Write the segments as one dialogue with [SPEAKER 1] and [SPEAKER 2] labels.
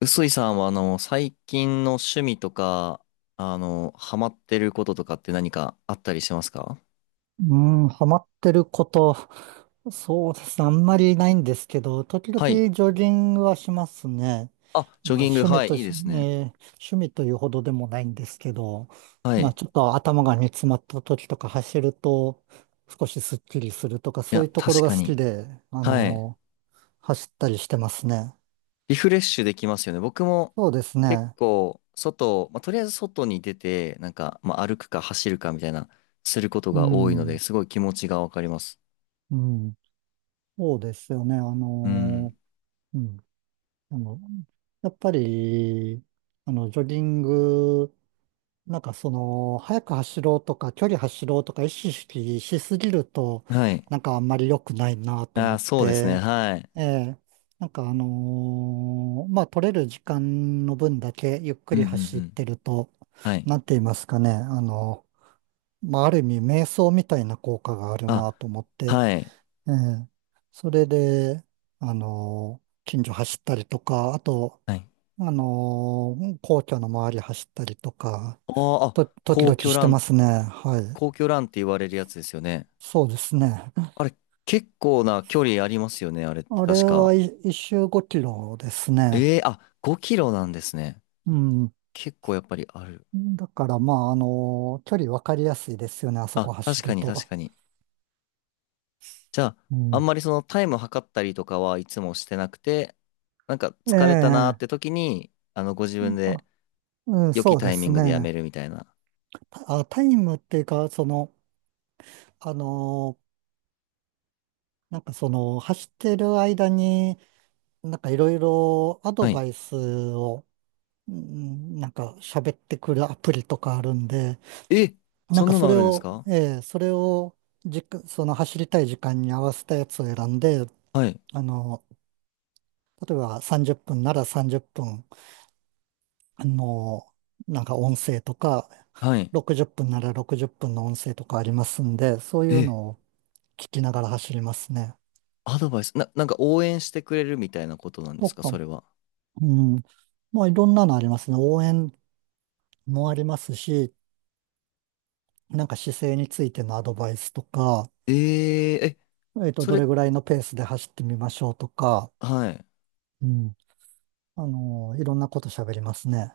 [SPEAKER 1] 臼井さんは最近の趣味とかハマってることとかって何かあったりしますか？
[SPEAKER 2] うん、ハマってること、そうですね、あんまりないんですけど、時々
[SPEAKER 1] はい。
[SPEAKER 2] ジョギングはしますね。
[SPEAKER 1] あ、ジョ
[SPEAKER 2] まあ、
[SPEAKER 1] ギング、はい、いいですね。
[SPEAKER 2] 趣味というほどでもないんですけど、
[SPEAKER 1] はい。
[SPEAKER 2] まあ、
[SPEAKER 1] い
[SPEAKER 2] ちょっと頭が煮詰まった時とか走ると、少しスッキリするとか、そう
[SPEAKER 1] や、
[SPEAKER 2] いうところ
[SPEAKER 1] 確
[SPEAKER 2] が
[SPEAKER 1] か
[SPEAKER 2] 好
[SPEAKER 1] に。
[SPEAKER 2] きで、
[SPEAKER 1] はい。
[SPEAKER 2] 走ったりしてますね。
[SPEAKER 1] リフレッシュできますよね。僕も
[SPEAKER 2] そうです
[SPEAKER 1] 結
[SPEAKER 2] ね。
[SPEAKER 1] 構外、まあ、とりあえず外に出て、なんか、まあ、歩くか走るかみたいな、すること
[SPEAKER 2] う
[SPEAKER 1] が多いので、
[SPEAKER 2] ん、
[SPEAKER 1] すごい気持ちがわかります。
[SPEAKER 2] うん、そうですよね。
[SPEAKER 1] うん。
[SPEAKER 2] うん。あのやっぱり、ジョギング、速く走ろうとか、距離走ろうとか意識しすぎると、
[SPEAKER 1] はい。
[SPEAKER 2] なんかあんまり良くないなと
[SPEAKER 1] あ
[SPEAKER 2] 思
[SPEAKER 1] あ、
[SPEAKER 2] っ
[SPEAKER 1] そうですね。
[SPEAKER 2] て、
[SPEAKER 1] はい。
[SPEAKER 2] ええ、まあ、取れる時間の分だけゆっく
[SPEAKER 1] うん
[SPEAKER 2] り
[SPEAKER 1] うん
[SPEAKER 2] 走
[SPEAKER 1] う
[SPEAKER 2] っ
[SPEAKER 1] ん。
[SPEAKER 2] てると、
[SPEAKER 1] はい。
[SPEAKER 2] なんて言いますかね、まあ、ある意味瞑想みたいな効果がある
[SPEAKER 1] あ、
[SPEAKER 2] なと思って、
[SPEAKER 1] はい。
[SPEAKER 2] ええ、それで、近所走ったりとか、あと、
[SPEAKER 1] はい。
[SPEAKER 2] 皇居の周り走ったりとか、
[SPEAKER 1] あーあ、
[SPEAKER 2] 時
[SPEAKER 1] 皇
[SPEAKER 2] 々
[SPEAKER 1] 居
[SPEAKER 2] し
[SPEAKER 1] ラ
[SPEAKER 2] てま
[SPEAKER 1] ン
[SPEAKER 2] すね。はい。
[SPEAKER 1] 皇居ランって言われるやつですよね。
[SPEAKER 2] そうですね。
[SPEAKER 1] あれ、結構な距離ありますよね、あれって
[SPEAKER 2] あれ
[SPEAKER 1] 確か。
[SPEAKER 2] はい一周5キロですね。
[SPEAKER 1] ええ、あ、5キロなんですね。
[SPEAKER 2] うん。
[SPEAKER 1] 結構やっぱりある。
[SPEAKER 2] だから、まあ、距離分かりやすいですよね。あそ
[SPEAKER 1] あ、
[SPEAKER 2] こ走
[SPEAKER 1] 確か
[SPEAKER 2] る
[SPEAKER 1] に確
[SPEAKER 2] と。
[SPEAKER 1] かに。じゃあ、
[SPEAKER 2] う
[SPEAKER 1] あん
[SPEAKER 2] ん。
[SPEAKER 1] まりそのタイム測ったりとかはいつもしてなくて、なんか
[SPEAKER 2] え
[SPEAKER 1] 疲れたなーっ
[SPEAKER 2] え。
[SPEAKER 1] て時に、ご自分で
[SPEAKER 2] あ、うん、
[SPEAKER 1] 良
[SPEAKER 2] そ
[SPEAKER 1] き
[SPEAKER 2] う
[SPEAKER 1] タ
[SPEAKER 2] で
[SPEAKER 1] イミ
[SPEAKER 2] す
[SPEAKER 1] ングでや
[SPEAKER 2] ね。
[SPEAKER 1] めるみたいな。
[SPEAKER 2] あ、タイムっていうか、その、あのーなんかその、走ってる間に、なんかいろいろアド
[SPEAKER 1] はい。
[SPEAKER 2] バイスを、うん、なんか喋ってくるアプリとかあるんで、
[SPEAKER 1] え、
[SPEAKER 2] なん
[SPEAKER 1] そん
[SPEAKER 2] か
[SPEAKER 1] な
[SPEAKER 2] そ
[SPEAKER 1] のあ
[SPEAKER 2] れ
[SPEAKER 1] るんです
[SPEAKER 2] を、
[SPEAKER 1] か？
[SPEAKER 2] ええ、それをじか、その走りたい時間に合わせたやつを選んで、
[SPEAKER 1] はい。
[SPEAKER 2] あの、例えば30分なら30分、あの、なんか音声とか、
[SPEAKER 1] はい。
[SPEAKER 2] 60分なら60分の音声とかありますんで、そういう
[SPEAKER 1] え、
[SPEAKER 2] のを聞きながら走りますね。
[SPEAKER 1] アドバイス、なんか応援してくれるみたいなことなんで
[SPEAKER 2] と
[SPEAKER 1] すか、そ
[SPEAKER 2] か、
[SPEAKER 1] れは。
[SPEAKER 2] うん、まあいろんなのありますね。応援もありますし、なんか姿勢についてのアドバイスとか、
[SPEAKER 1] えええ、
[SPEAKER 2] えっと、
[SPEAKER 1] そ
[SPEAKER 2] ど
[SPEAKER 1] れ、
[SPEAKER 2] れぐらいのペースで走ってみましょうとか、
[SPEAKER 1] はい。
[SPEAKER 2] うん。あの、いろんなこと喋りますね。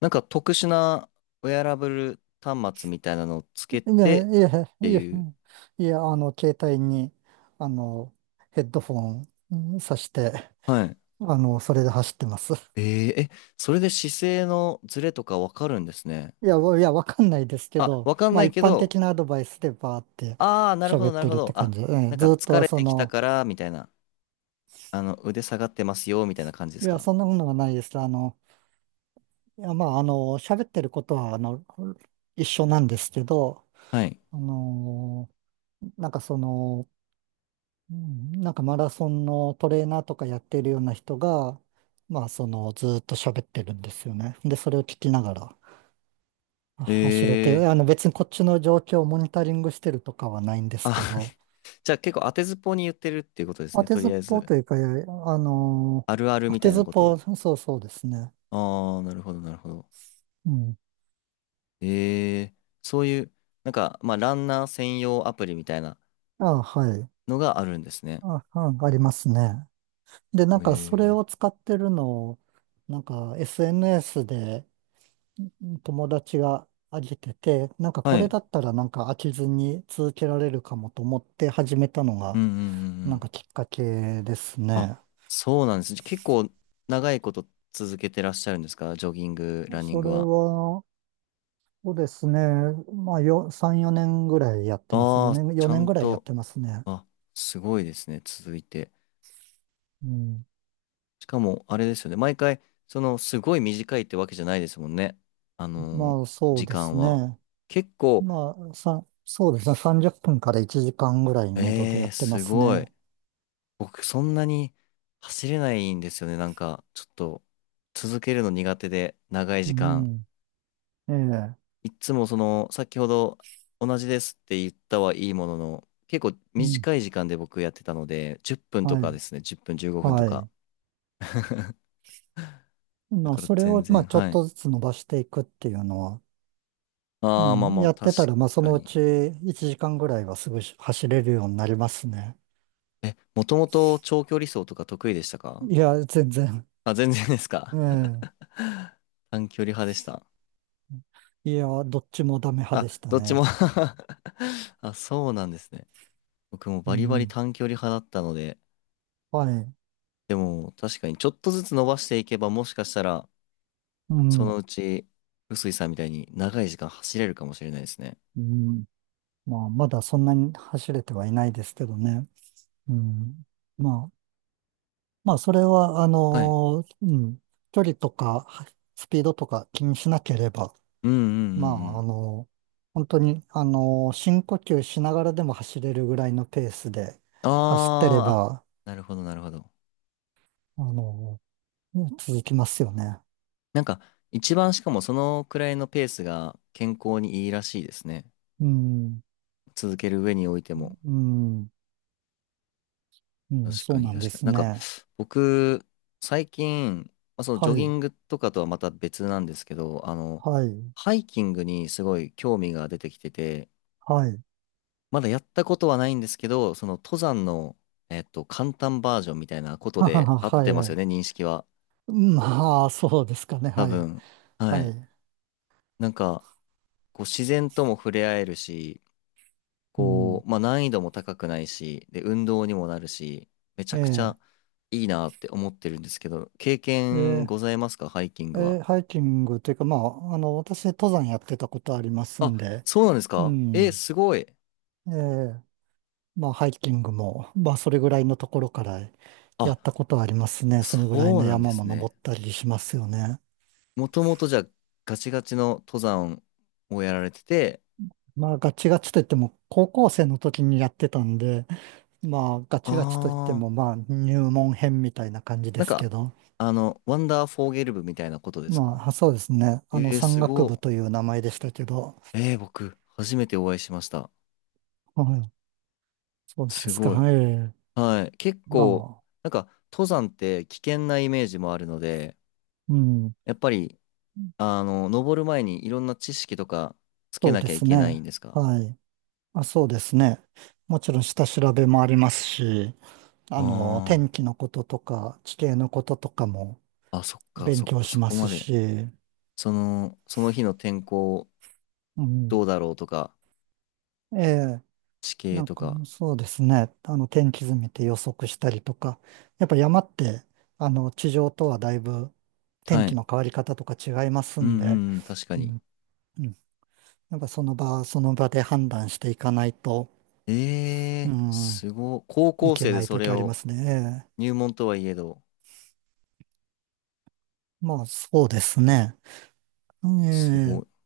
[SPEAKER 1] なんか特殊なウェアラブル端末みたいなのをつけ
[SPEAKER 2] い
[SPEAKER 1] て
[SPEAKER 2] や、
[SPEAKER 1] っ
[SPEAKER 2] いや、
[SPEAKER 1] て
[SPEAKER 2] いや、
[SPEAKER 1] い
[SPEAKER 2] う
[SPEAKER 1] う。
[SPEAKER 2] んいや、あの、携帯に、あの、ヘッドフォン、うん挿して、
[SPEAKER 1] はい。
[SPEAKER 2] あの、それで走ってます。
[SPEAKER 1] えー、え、それで姿勢のズレとかわかるんですね。
[SPEAKER 2] いや、わかんないですけ
[SPEAKER 1] あ、
[SPEAKER 2] ど、
[SPEAKER 1] わかん
[SPEAKER 2] ま
[SPEAKER 1] な
[SPEAKER 2] あ、
[SPEAKER 1] い
[SPEAKER 2] 一
[SPEAKER 1] け
[SPEAKER 2] 般
[SPEAKER 1] ど、
[SPEAKER 2] 的なアドバイスでバーって
[SPEAKER 1] ああ、なるほ
[SPEAKER 2] 喋
[SPEAKER 1] ど、
[SPEAKER 2] っ
[SPEAKER 1] なる
[SPEAKER 2] て
[SPEAKER 1] ほ
[SPEAKER 2] るっ
[SPEAKER 1] ど。
[SPEAKER 2] て感
[SPEAKER 1] あ、
[SPEAKER 2] じ。う
[SPEAKER 1] なん
[SPEAKER 2] ん、
[SPEAKER 1] か
[SPEAKER 2] ずっ
[SPEAKER 1] 疲
[SPEAKER 2] と、
[SPEAKER 1] れ
[SPEAKER 2] そ
[SPEAKER 1] てきた
[SPEAKER 2] の、
[SPEAKER 1] から、みたいな。腕下がってますよ、みたいな感じで
[SPEAKER 2] い
[SPEAKER 1] す
[SPEAKER 2] や、
[SPEAKER 1] か？
[SPEAKER 2] そんなものはないです。あの、いや、まあ、あの、喋ってることは、あの、一緒なんですけど、
[SPEAKER 1] はい。
[SPEAKER 2] あのなんかその、うんなんかマラソンのトレーナーとかやってるような人が、まあそのずーっと喋ってるんですよね。で、それを聞きながら走れ
[SPEAKER 1] え
[SPEAKER 2] て、
[SPEAKER 1] ー、
[SPEAKER 2] あの別にこっちの状況をモニタリングしてるとかはないんですけ
[SPEAKER 1] あ、
[SPEAKER 2] ど、
[SPEAKER 1] じゃあ結構当てずっぽうに言ってるっていうことです
[SPEAKER 2] 当
[SPEAKER 1] ね。
[SPEAKER 2] て
[SPEAKER 1] と
[SPEAKER 2] ず
[SPEAKER 1] り
[SPEAKER 2] っ
[SPEAKER 1] あえ
[SPEAKER 2] ぽう
[SPEAKER 1] ず。
[SPEAKER 2] というか、あの、
[SPEAKER 1] あるある
[SPEAKER 2] 当
[SPEAKER 1] みた
[SPEAKER 2] て
[SPEAKER 1] い
[SPEAKER 2] ず
[SPEAKER 1] な
[SPEAKER 2] っ
[SPEAKER 1] こ
[SPEAKER 2] ぽ
[SPEAKER 1] と
[SPEAKER 2] う、そうそうですね。
[SPEAKER 1] を。ああ、なるほど、なるほど。
[SPEAKER 2] うん。
[SPEAKER 1] ええ、そういう、なんか、まあ、ランナー専用アプリみたいな
[SPEAKER 2] あ、はい。
[SPEAKER 1] のがあるんですね。
[SPEAKER 2] あ、うん、ありますね。で、なん
[SPEAKER 1] え
[SPEAKER 2] かそれ
[SPEAKER 1] え、
[SPEAKER 2] を使ってるのを、なんか SNS で友達があげてて、なんかこ
[SPEAKER 1] は
[SPEAKER 2] れ
[SPEAKER 1] い。
[SPEAKER 2] だったらなんか飽きずに続けられるかもと思って始めたの
[SPEAKER 1] うん
[SPEAKER 2] が、
[SPEAKER 1] うんうんう
[SPEAKER 2] なん
[SPEAKER 1] ん。
[SPEAKER 2] かきっかけです
[SPEAKER 1] あ、
[SPEAKER 2] ね。
[SPEAKER 1] そうなんです。じゃ結構長いこと続けてらっしゃるんですか？ジョギング、ランニン
[SPEAKER 2] そ
[SPEAKER 1] グ
[SPEAKER 2] れ
[SPEAKER 1] は。
[SPEAKER 2] は、そうですね。3、4年ぐらいやってます。
[SPEAKER 1] ああ、ちゃ
[SPEAKER 2] 4年
[SPEAKER 1] ん
[SPEAKER 2] ぐらいやっ
[SPEAKER 1] と、
[SPEAKER 2] てますね。
[SPEAKER 1] あ、すごいですね。続いて。
[SPEAKER 2] うん。
[SPEAKER 1] しかも、あれですよね。毎回、すごい短いってわけじゃないですもんね。あのー
[SPEAKER 2] まあ、そう
[SPEAKER 1] 時
[SPEAKER 2] で
[SPEAKER 1] 間
[SPEAKER 2] す
[SPEAKER 1] は。
[SPEAKER 2] ね。
[SPEAKER 1] 結構、
[SPEAKER 2] そうですね。30分から1時間ぐらいめどで
[SPEAKER 1] え
[SPEAKER 2] や
[SPEAKER 1] え、
[SPEAKER 2] ってま
[SPEAKER 1] す
[SPEAKER 2] す
[SPEAKER 1] ごい。
[SPEAKER 2] ね。
[SPEAKER 1] 僕そんなに走れないんですよね。なんかちょっと続けるの苦手で長い
[SPEAKER 2] う
[SPEAKER 1] 時間。
[SPEAKER 2] ん。ええ。
[SPEAKER 1] いっつもその先ほど同じですって言ったはいいものの結構
[SPEAKER 2] うん。
[SPEAKER 1] 短い時間で僕やってたので10分と
[SPEAKER 2] は
[SPEAKER 1] かで
[SPEAKER 2] い。
[SPEAKER 1] すね。10分、15分と
[SPEAKER 2] は
[SPEAKER 1] か。
[SPEAKER 2] い。
[SPEAKER 1] だ
[SPEAKER 2] まあ、
[SPEAKER 1] から
[SPEAKER 2] それ
[SPEAKER 1] 全
[SPEAKER 2] を、まあ、
[SPEAKER 1] 然
[SPEAKER 2] ちょ
[SPEAKER 1] は
[SPEAKER 2] っ
[SPEAKER 1] い。
[SPEAKER 2] とずつ伸ばしていくっていうのは、う
[SPEAKER 1] ああ、まあ
[SPEAKER 2] ん、
[SPEAKER 1] まあ
[SPEAKER 2] やっ
[SPEAKER 1] 確
[SPEAKER 2] てたら、まあ、そ
[SPEAKER 1] か
[SPEAKER 2] のう
[SPEAKER 1] に。
[SPEAKER 2] ち1時間ぐらいはすぐ走れるようになりますね。
[SPEAKER 1] え、もともと長距離走とか得意でしたか？
[SPEAKER 2] いや、全然。
[SPEAKER 1] あ、全然です か？
[SPEAKER 2] え
[SPEAKER 1] 短距離派でした。
[SPEAKER 2] え。いや、どっちもダメ派
[SPEAKER 1] あ、
[SPEAKER 2] でした
[SPEAKER 1] どっちも
[SPEAKER 2] ね。
[SPEAKER 1] あ、そうなんですね。僕も
[SPEAKER 2] う
[SPEAKER 1] バリバリ
[SPEAKER 2] ん。
[SPEAKER 1] 短距離派だったので、
[SPEAKER 2] はい。
[SPEAKER 1] でも確かにちょっとずつ伸ばしていけばもしかしたら、
[SPEAKER 2] う
[SPEAKER 1] そ
[SPEAKER 2] ん。
[SPEAKER 1] のうち、臼井さんみたいに長い時間走れるかもしれないですね。
[SPEAKER 2] うん。まあ、まだそんなに走れてはいないですけどね。うん。まあ、まあ、それは、
[SPEAKER 1] はい。
[SPEAKER 2] うん。距離とか、スピードとか気にしなければ、
[SPEAKER 1] うんうんう
[SPEAKER 2] ま
[SPEAKER 1] んう
[SPEAKER 2] あ、あ
[SPEAKER 1] ん。
[SPEAKER 2] の、本当に、あの、深呼吸しながらでも走れるぐらいのペースで走ってれ
[SPEAKER 1] あーあ、
[SPEAKER 2] ば、
[SPEAKER 1] なるほどなるほど。
[SPEAKER 2] あの、続きますよね。
[SPEAKER 1] なんか、一番しかもそのくらいのペースが健康にいいらしいですね。
[SPEAKER 2] うん、
[SPEAKER 1] 続ける上において
[SPEAKER 2] う
[SPEAKER 1] も。
[SPEAKER 2] ん、うん、
[SPEAKER 1] 確
[SPEAKER 2] そ
[SPEAKER 1] か
[SPEAKER 2] う
[SPEAKER 1] に
[SPEAKER 2] なんで
[SPEAKER 1] 確かに。
[SPEAKER 2] す
[SPEAKER 1] なんか、
[SPEAKER 2] ね。
[SPEAKER 1] 僕、最近、まあ、そのジ
[SPEAKER 2] は
[SPEAKER 1] ョギ
[SPEAKER 2] い、
[SPEAKER 1] ングとかとはまた別なんですけど、
[SPEAKER 2] はい、
[SPEAKER 1] ハイキングにすごい興味が出てきてて、
[SPEAKER 2] はい。
[SPEAKER 1] まだやったことはないんですけど、その登山の、簡単バージョンみたいなこ と
[SPEAKER 2] はは
[SPEAKER 1] で
[SPEAKER 2] は
[SPEAKER 1] 合っ
[SPEAKER 2] は
[SPEAKER 1] て
[SPEAKER 2] い、
[SPEAKER 1] ま
[SPEAKER 2] は
[SPEAKER 1] すよね、
[SPEAKER 2] い。
[SPEAKER 1] 認識は。
[SPEAKER 2] まあ、そうですかね。
[SPEAKER 1] 多
[SPEAKER 2] はい、
[SPEAKER 1] 分。は
[SPEAKER 2] は
[SPEAKER 1] い。
[SPEAKER 2] い。
[SPEAKER 1] なんか、こう自然とも触れ合えるし、
[SPEAKER 2] う
[SPEAKER 1] こ
[SPEAKER 2] ん、
[SPEAKER 1] う、まあ難易度も高くないし、で、運動にもなるし、めちゃ
[SPEAKER 2] え
[SPEAKER 1] くち
[SPEAKER 2] え、
[SPEAKER 1] ゃいいなって思ってるんですけど、経
[SPEAKER 2] え
[SPEAKER 1] 験
[SPEAKER 2] え、
[SPEAKER 1] ございますか？ハイキン
[SPEAKER 2] え
[SPEAKER 1] グは。
[SPEAKER 2] えハイキングというか、まあ、あの、私、登山やってたことあります
[SPEAKER 1] あ、
[SPEAKER 2] んで、
[SPEAKER 1] そうなんです
[SPEAKER 2] う
[SPEAKER 1] か？え、
[SPEAKER 2] ん、
[SPEAKER 1] すごい。
[SPEAKER 2] ええまあ、ハイキングも、まあ、それぐらいのところからやった
[SPEAKER 1] あ、
[SPEAKER 2] ことはありますね。そのぐらい
[SPEAKER 1] そう
[SPEAKER 2] の
[SPEAKER 1] なんで
[SPEAKER 2] 山も
[SPEAKER 1] すね。
[SPEAKER 2] 登ったりしますよね。
[SPEAKER 1] もともとじゃあガチガチの登山をやられてて、
[SPEAKER 2] まあ、ガチガチといっても、高校生の時にやってたんで、まあ、ガ
[SPEAKER 1] あ
[SPEAKER 2] チガチといって
[SPEAKER 1] ー、
[SPEAKER 2] も、まあ、入門編みたいな感じで
[SPEAKER 1] なん
[SPEAKER 2] す
[SPEAKER 1] か、
[SPEAKER 2] けど、
[SPEAKER 1] ワンダーフォーゲル部みたいなことですか？
[SPEAKER 2] まあ、そうですね。あの、山
[SPEAKER 1] す
[SPEAKER 2] 岳部
[SPEAKER 1] ご
[SPEAKER 2] という名前でしたけど、
[SPEAKER 1] い。えー、僕、初めてお会いしました。
[SPEAKER 2] はい、そうで
[SPEAKER 1] す
[SPEAKER 2] すか。
[SPEAKER 1] ごい。
[SPEAKER 2] はい。
[SPEAKER 1] はい。結
[SPEAKER 2] ま
[SPEAKER 1] 構、
[SPEAKER 2] あ、
[SPEAKER 1] なんか、登山って危険なイメージもあるので、
[SPEAKER 2] うん、
[SPEAKER 1] やっぱり、登る前にいろんな知識とかつけ
[SPEAKER 2] そう
[SPEAKER 1] な
[SPEAKER 2] で
[SPEAKER 1] きゃい
[SPEAKER 2] す
[SPEAKER 1] けないん
[SPEAKER 2] ね。
[SPEAKER 1] ですか？
[SPEAKER 2] はい。あ、そうですね。もちろん下調べもありますし、あの、
[SPEAKER 1] あ
[SPEAKER 2] 天気のこととか、地形のこととかも
[SPEAKER 1] あー。あ、そっか、
[SPEAKER 2] 勉
[SPEAKER 1] そっ
[SPEAKER 2] 強
[SPEAKER 1] か、
[SPEAKER 2] し
[SPEAKER 1] そ
[SPEAKER 2] ま
[SPEAKER 1] こ
[SPEAKER 2] す
[SPEAKER 1] まで。
[SPEAKER 2] し、
[SPEAKER 1] その日の天候
[SPEAKER 2] う
[SPEAKER 1] ど
[SPEAKER 2] ん。
[SPEAKER 1] うだろうとか、
[SPEAKER 2] ええ、
[SPEAKER 1] 地形
[SPEAKER 2] なん
[SPEAKER 1] と
[SPEAKER 2] か
[SPEAKER 1] か。
[SPEAKER 2] そうですね。あの、天気図見て予測したりとか、やっぱ山って、あの、地上とはだいぶ天
[SPEAKER 1] は
[SPEAKER 2] 気
[SPEAKER 1] い。
[SPEAKER 2] の変わり方とか違います
[SPEAKER 1] うんう
[SPEAKER 2] んで、
[SPEAKER 1] んうん、確か
[SPEAKER 2] う
[SPEAKER 1] に。
[SPEAKER 2] ん、うん。やっぱその場、その場で判断していかないと、
[SPEAKER 1] え
[SPEAKER 2] う
[SPEAKER 1] えー、
[SPEAKER 2] ん、
[SPEAKER 1] すごい。高
[SPEAKER 2] い
[SPEAKER 1] 校
[SPEAKER 2] け
[SPEAKER 1] 生
[SPEAKER 2] な
[SPEAKER 1] で
[SPEAKER 2] い
[SPEAKER 1] そ
[SPEAKER 2] 時
[SPEAKER 1] れ
[SPEAKER 2] ありま
[SPEAKER 1] を、
[SPEAKER 2] すね。ええ
[SPEAKER 1] 入門とはいえど、
[SPEAKER 2] まあ、そうですね。え
[SPEAKER 1] すご
[SPEAKER 2] え、
[SPEAKER 1] い。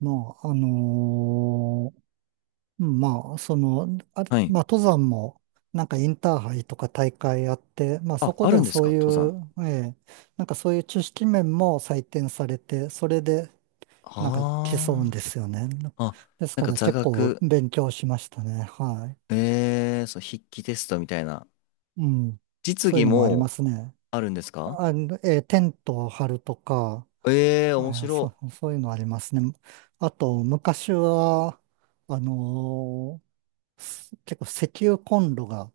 [SPEAKER 2] まあ、あのーまあ、その、あれ
[SPEAKER 1] はい。
[SPEAKER 2] まあ、登山も、なんかインターハイとか大会あって、まあ、そ
[SPEAKER 1] あ、
[SPEAKER 2] こ
[SPEAKER 1] あ
[SPEAKER 2] で
[SPEAKER 1] る
[SPEAKER 2] は
[SPEAKER 1] んです
[SPEAKER 2] そ
[SPEAKER 1] か？
[SPEAKER 2] うい
[SPEAKER 1] 登山。
[SPEAKER 2] う、ええ、なんかそういう知識面も採点されて、それで、なんか競うん
[SPEAKER 1] あ
[SPEAKER 2] ですよね。
[SPEAKER 1] あ。あ、
[SPEAKER 2] です
[SPEAKER 1] なん
[SPEAKER 2] か
[SPEAKER 1] か
[SPEAKER 2] ら
[SPEAKER 1] 座
[SPEAKER 2] 結構
[SPEAKER 1] 学。
[SPEAKER 2] 勉強しましたね。は
[SPEAKER 1] えー、そう、筆記テストみたいな。
[SPEAKER 2] い。うん。
[SPEAKER 1] 実
[SPEAKER 2] そういう
[SPEAKER 1] 技
[SPEAKER 2] のもありま
[SPEAKER 1] も
[SPEAKER 2] すね。
[SPEAKER 1] あるんですか？
[SPEAKER 2] あの、えーテントを張るとか、
[SPEAKER 1] えー、面
[SPEAKER 2] あ、そ
[SPEAKER 1] 白。
[SPEAKER 2] う、そういうのありますね。あと、昔は、あのーす結構石油コンロが、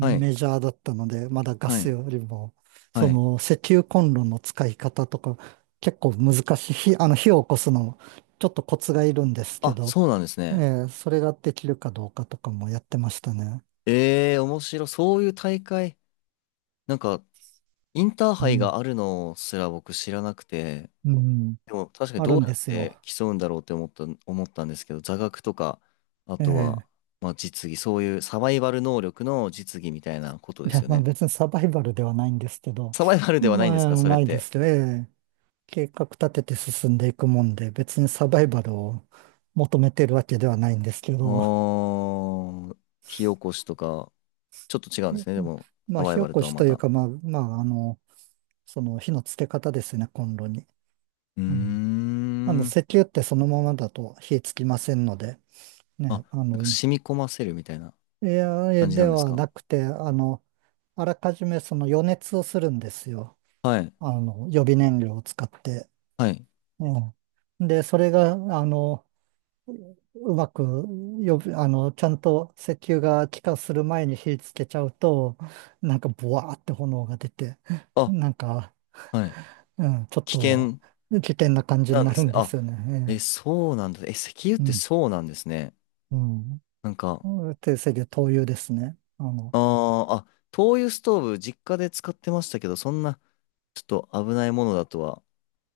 [SPEAKER 1] はい、
[SPEAKER 2] ジャーだったので、まだガ
[SPEAKER 1] は
[SPEAKER 2] ス
[SPEAKER 1] い、
[SPEAKER 2] よりも、
[SPEAKER 1] は
[SPEAKER 2] そ
[SPEAKER 1] い。
[SPEAKER 2] の石油コンロの使い方とか、結構難しい、あの火を起こすの、ちょっとコツがいるんですけ
[SPEAKER 1] あ、
[SPEAKER 2] ど、
[SPEAKER 1] そうなんです
[SPEAKER 2] え
[SPEAKER 1] ね。
[SPEAKER 2] ーそれができるかどうかとかもやってましたね。
[SPEAKER 1] えー、面白。そういう大会、なんか、インター
[SPEAKER 2] う
[SPEAKER 1] ハイ
[SPEAKER 2] ん、
[SPEAKER 1] があるのすら僕知らなくて、
[SPEAKER 2] うん、
[SPEAKER 1] でも確かに
[SPEAKER 2] あ
[SPEAKER 1] ど
[SPEAKER 2] る
[SPEAKER 1] う
[SPEAKER 2] ん
[SPEAKER 1] や
[SPEAKER 2] で
[SPEAKER 1] っ
[SPEAKER 2] すよ。
[SPEAKER 1] て競うんだろうって思ったんですけど、座学とか、あと
[SPEAKER 2] え
[SPEAKER 1] は、
[SPEAKER 2] え
[SPEAKER 1] まあ実技、そういうサバイバル能力の実技みたいなことで
[SPEAKER 2] い
[SPEAKER 1] す
[SPEAKER 2] や、
[SPEAKER 1] よ
[SPEAKER 2] まあ
[SPEAKER 1] ね。
[SPEAKER 2] 別にサバイバルではないんですけど、
[SPEAKER 1] サバイバルではないんです
[SPEAKER 2] まあ
[SPEAKER 1] か？それっ
[SPEAKER 2] ないで
[SPEAKER 1] て。
[SPEAKER 2] すよ。ええ計画立てて進んでいくもんで、別にサバイバルを求めてるわけではないんですけ
[SPEAKER 1] あ
[SPEAKER 2] ど、
[SPEAKER 1] ー、火起こしとか。ちょっと違うん
[SPEAKER 2] え
[SPEAKER 1] ですね。
[SPEAKER 2] う
[SPEAKER 1] で
[SPEAKER 2] ん
[SPEAKER 1] も、
[SPEAKER 2] ま
[SPEAKER 1] サ
[SPEAKER 2] あ、
[SPEAKER 1] バ
[SPEAKER 2] 火
[SPEAKER 1] イバ
[SPEAKER 2] 起
[SPEAKER 1] ル
[SPEAKER 2] こ
[SPEAKER 1] とは
[SPEAKER 2] し
[SPEAKER 1] ま
[SPEAKER 2] という
[SPEAKER 1] た。
[SPEAKER 2] か、まあ、まあ、あの、その火のつけ方ですね、コンロに。
[SPEAKER 1] うー
[SPEAKER 2] うん。あの、
[SPEAKER 1] ん。
[SPEAKER 2] 石油ってそのままだと火つきませんので、
[SPEAKER 1] あ、
[SPEAKER 2] ね、あ
[SPEAKER 1] なんか
[SPEAKER 2] の、
[SPEAKER 1] 染み込ませるみたいな
[SPEAKER 2] エアエ
[SPEAKER 1] 感じな
[SPEAKER 2] で
[SPEAKER 1] んです
[SPEAKER 2] は
[SPEAKER 1] か？
[SPEAKER 2] なくて、あの、あらかじめその予熱をするんですよ。
[SPEAKER 1] はい。
[SPEAKER 2] あの、予備燃料を使って。
[SPEAKER 1] はい。
[SPEAKER 2] うん。で、それが、あの、うまく、予備あの、ちゃんと石油が気化する前に火つけちゃうと、なんか、ボワーって炎が出て、
[SPEAKER 1] あ、
[SPEAKER 2] なんか、
[SPEAKER 1] はい。
[SPEAKER 2] うん、ちょっ
[SPEAKER 1] 危
[SPEAKER 2] と
[SPEAKER 1] 険
[SPEAKER 2] 危険な感じ
[SPEAKER 1] な
[SPEAKER 2] に
[SPEAKER 1] ん
[SPEAKER 2] な
[SPEAKER 1] で
[SPEAKER 2] る
[SPEAKER 1] すね。
[SPEAKER 2] んで
[SPEAKER 1] あ、
[SPEAKER 2] すよ
[SPEAKER 1] え、
[SPEAKER 2] ね。
[SPEAKER 1] そうなんだ。え、石油って
[SPEAKER 2] ええ
[SPEAKER 1] そうなんですね。
[SPEAKER 2] うん、
[SPEAKER 1] なんか、
[SPEAKER 2] うん。定石灯油ですね。あの、
[SPEAKER 1] あーあ、灯油ストーブ、実家で使ってましたけど、そんな、ちょっと危ないものだとは。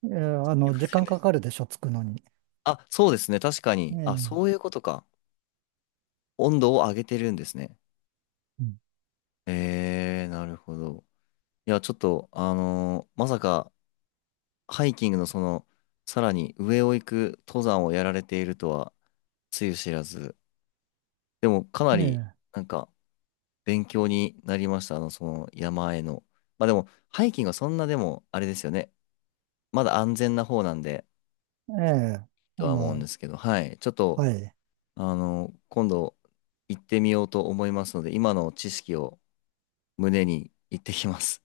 [SPEAKER 2] ええあの、時間かかるでしょ、つくのに。
[SPEAKER 1] あ、そうですね。確かに。あ、
[SPEAKER 2] え
[SPEAKER 1] そう
[SPEAKER 2] え
[SPEAKER 1] いうことか。温度を上げてるんですね。
[SPEAKER 2] うん
[SPEAKER 1] えー、なるほど。いや、ちょっと、まさか、ハイキングのその、さらに上を行く登山をやられているとは、つゆ知らず。でも、かなり、
[SPEAKER 2] ええ
[SPEAKER 1] なんか、勉強になりました。その山への。まあでも、ハイキングはそんなでも、あれですよね。まだ安全な方なんで、
[SPEAKER 2] ええ
[SPEAKER 1] と
[SPEAKER 2] あ
[SPEAKER 1] は思うん
[SPEAKER 2] の、
[SPEAKER 1] ですけど、はい。ちょっと、
[SPEAKER 2] はい。
[SPEAKER 1] 今度、行ってみようと思いますので、今の知識を胸に行ってきます。